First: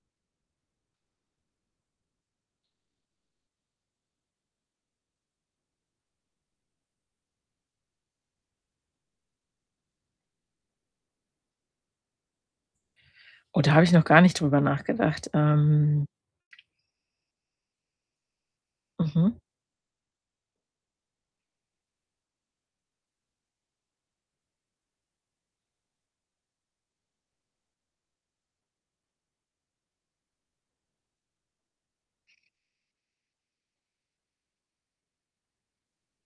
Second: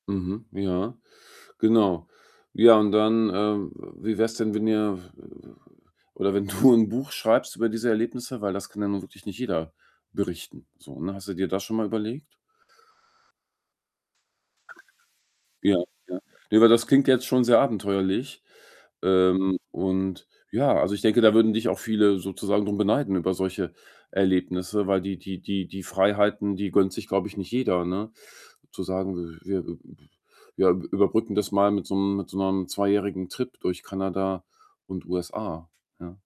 Mhm, ja. Genau. Ja, und dann, äh, w wie wär's denn, wenn ihr, f äh, w oder wenn du 'n Buch schreibst über diese Erlebnisse, weil das kann ja nun wirklich nicht jeder berichten so, ne? Hast du dir das schon mal überlegt? Oh, da habe ich noch gar nicht drüber nachgedacht, Ja, ähm ja. Ne, aber das klingt jetzt schon sehr abenteuerlich. Mhm. Ähm, und ja, also, ich denke, da würden dich auch viele sozusagen drum beneiden über solche Erlebnisse, weil die die die die Freiheiten, die gönnt sich, glaube ich, nicht jeder, ne? Zu sagen, wir, äh, b wir überbrücken das mal mit so 'nem mit so 'nem zweijährigen Trip durch Kanada und USA, ja?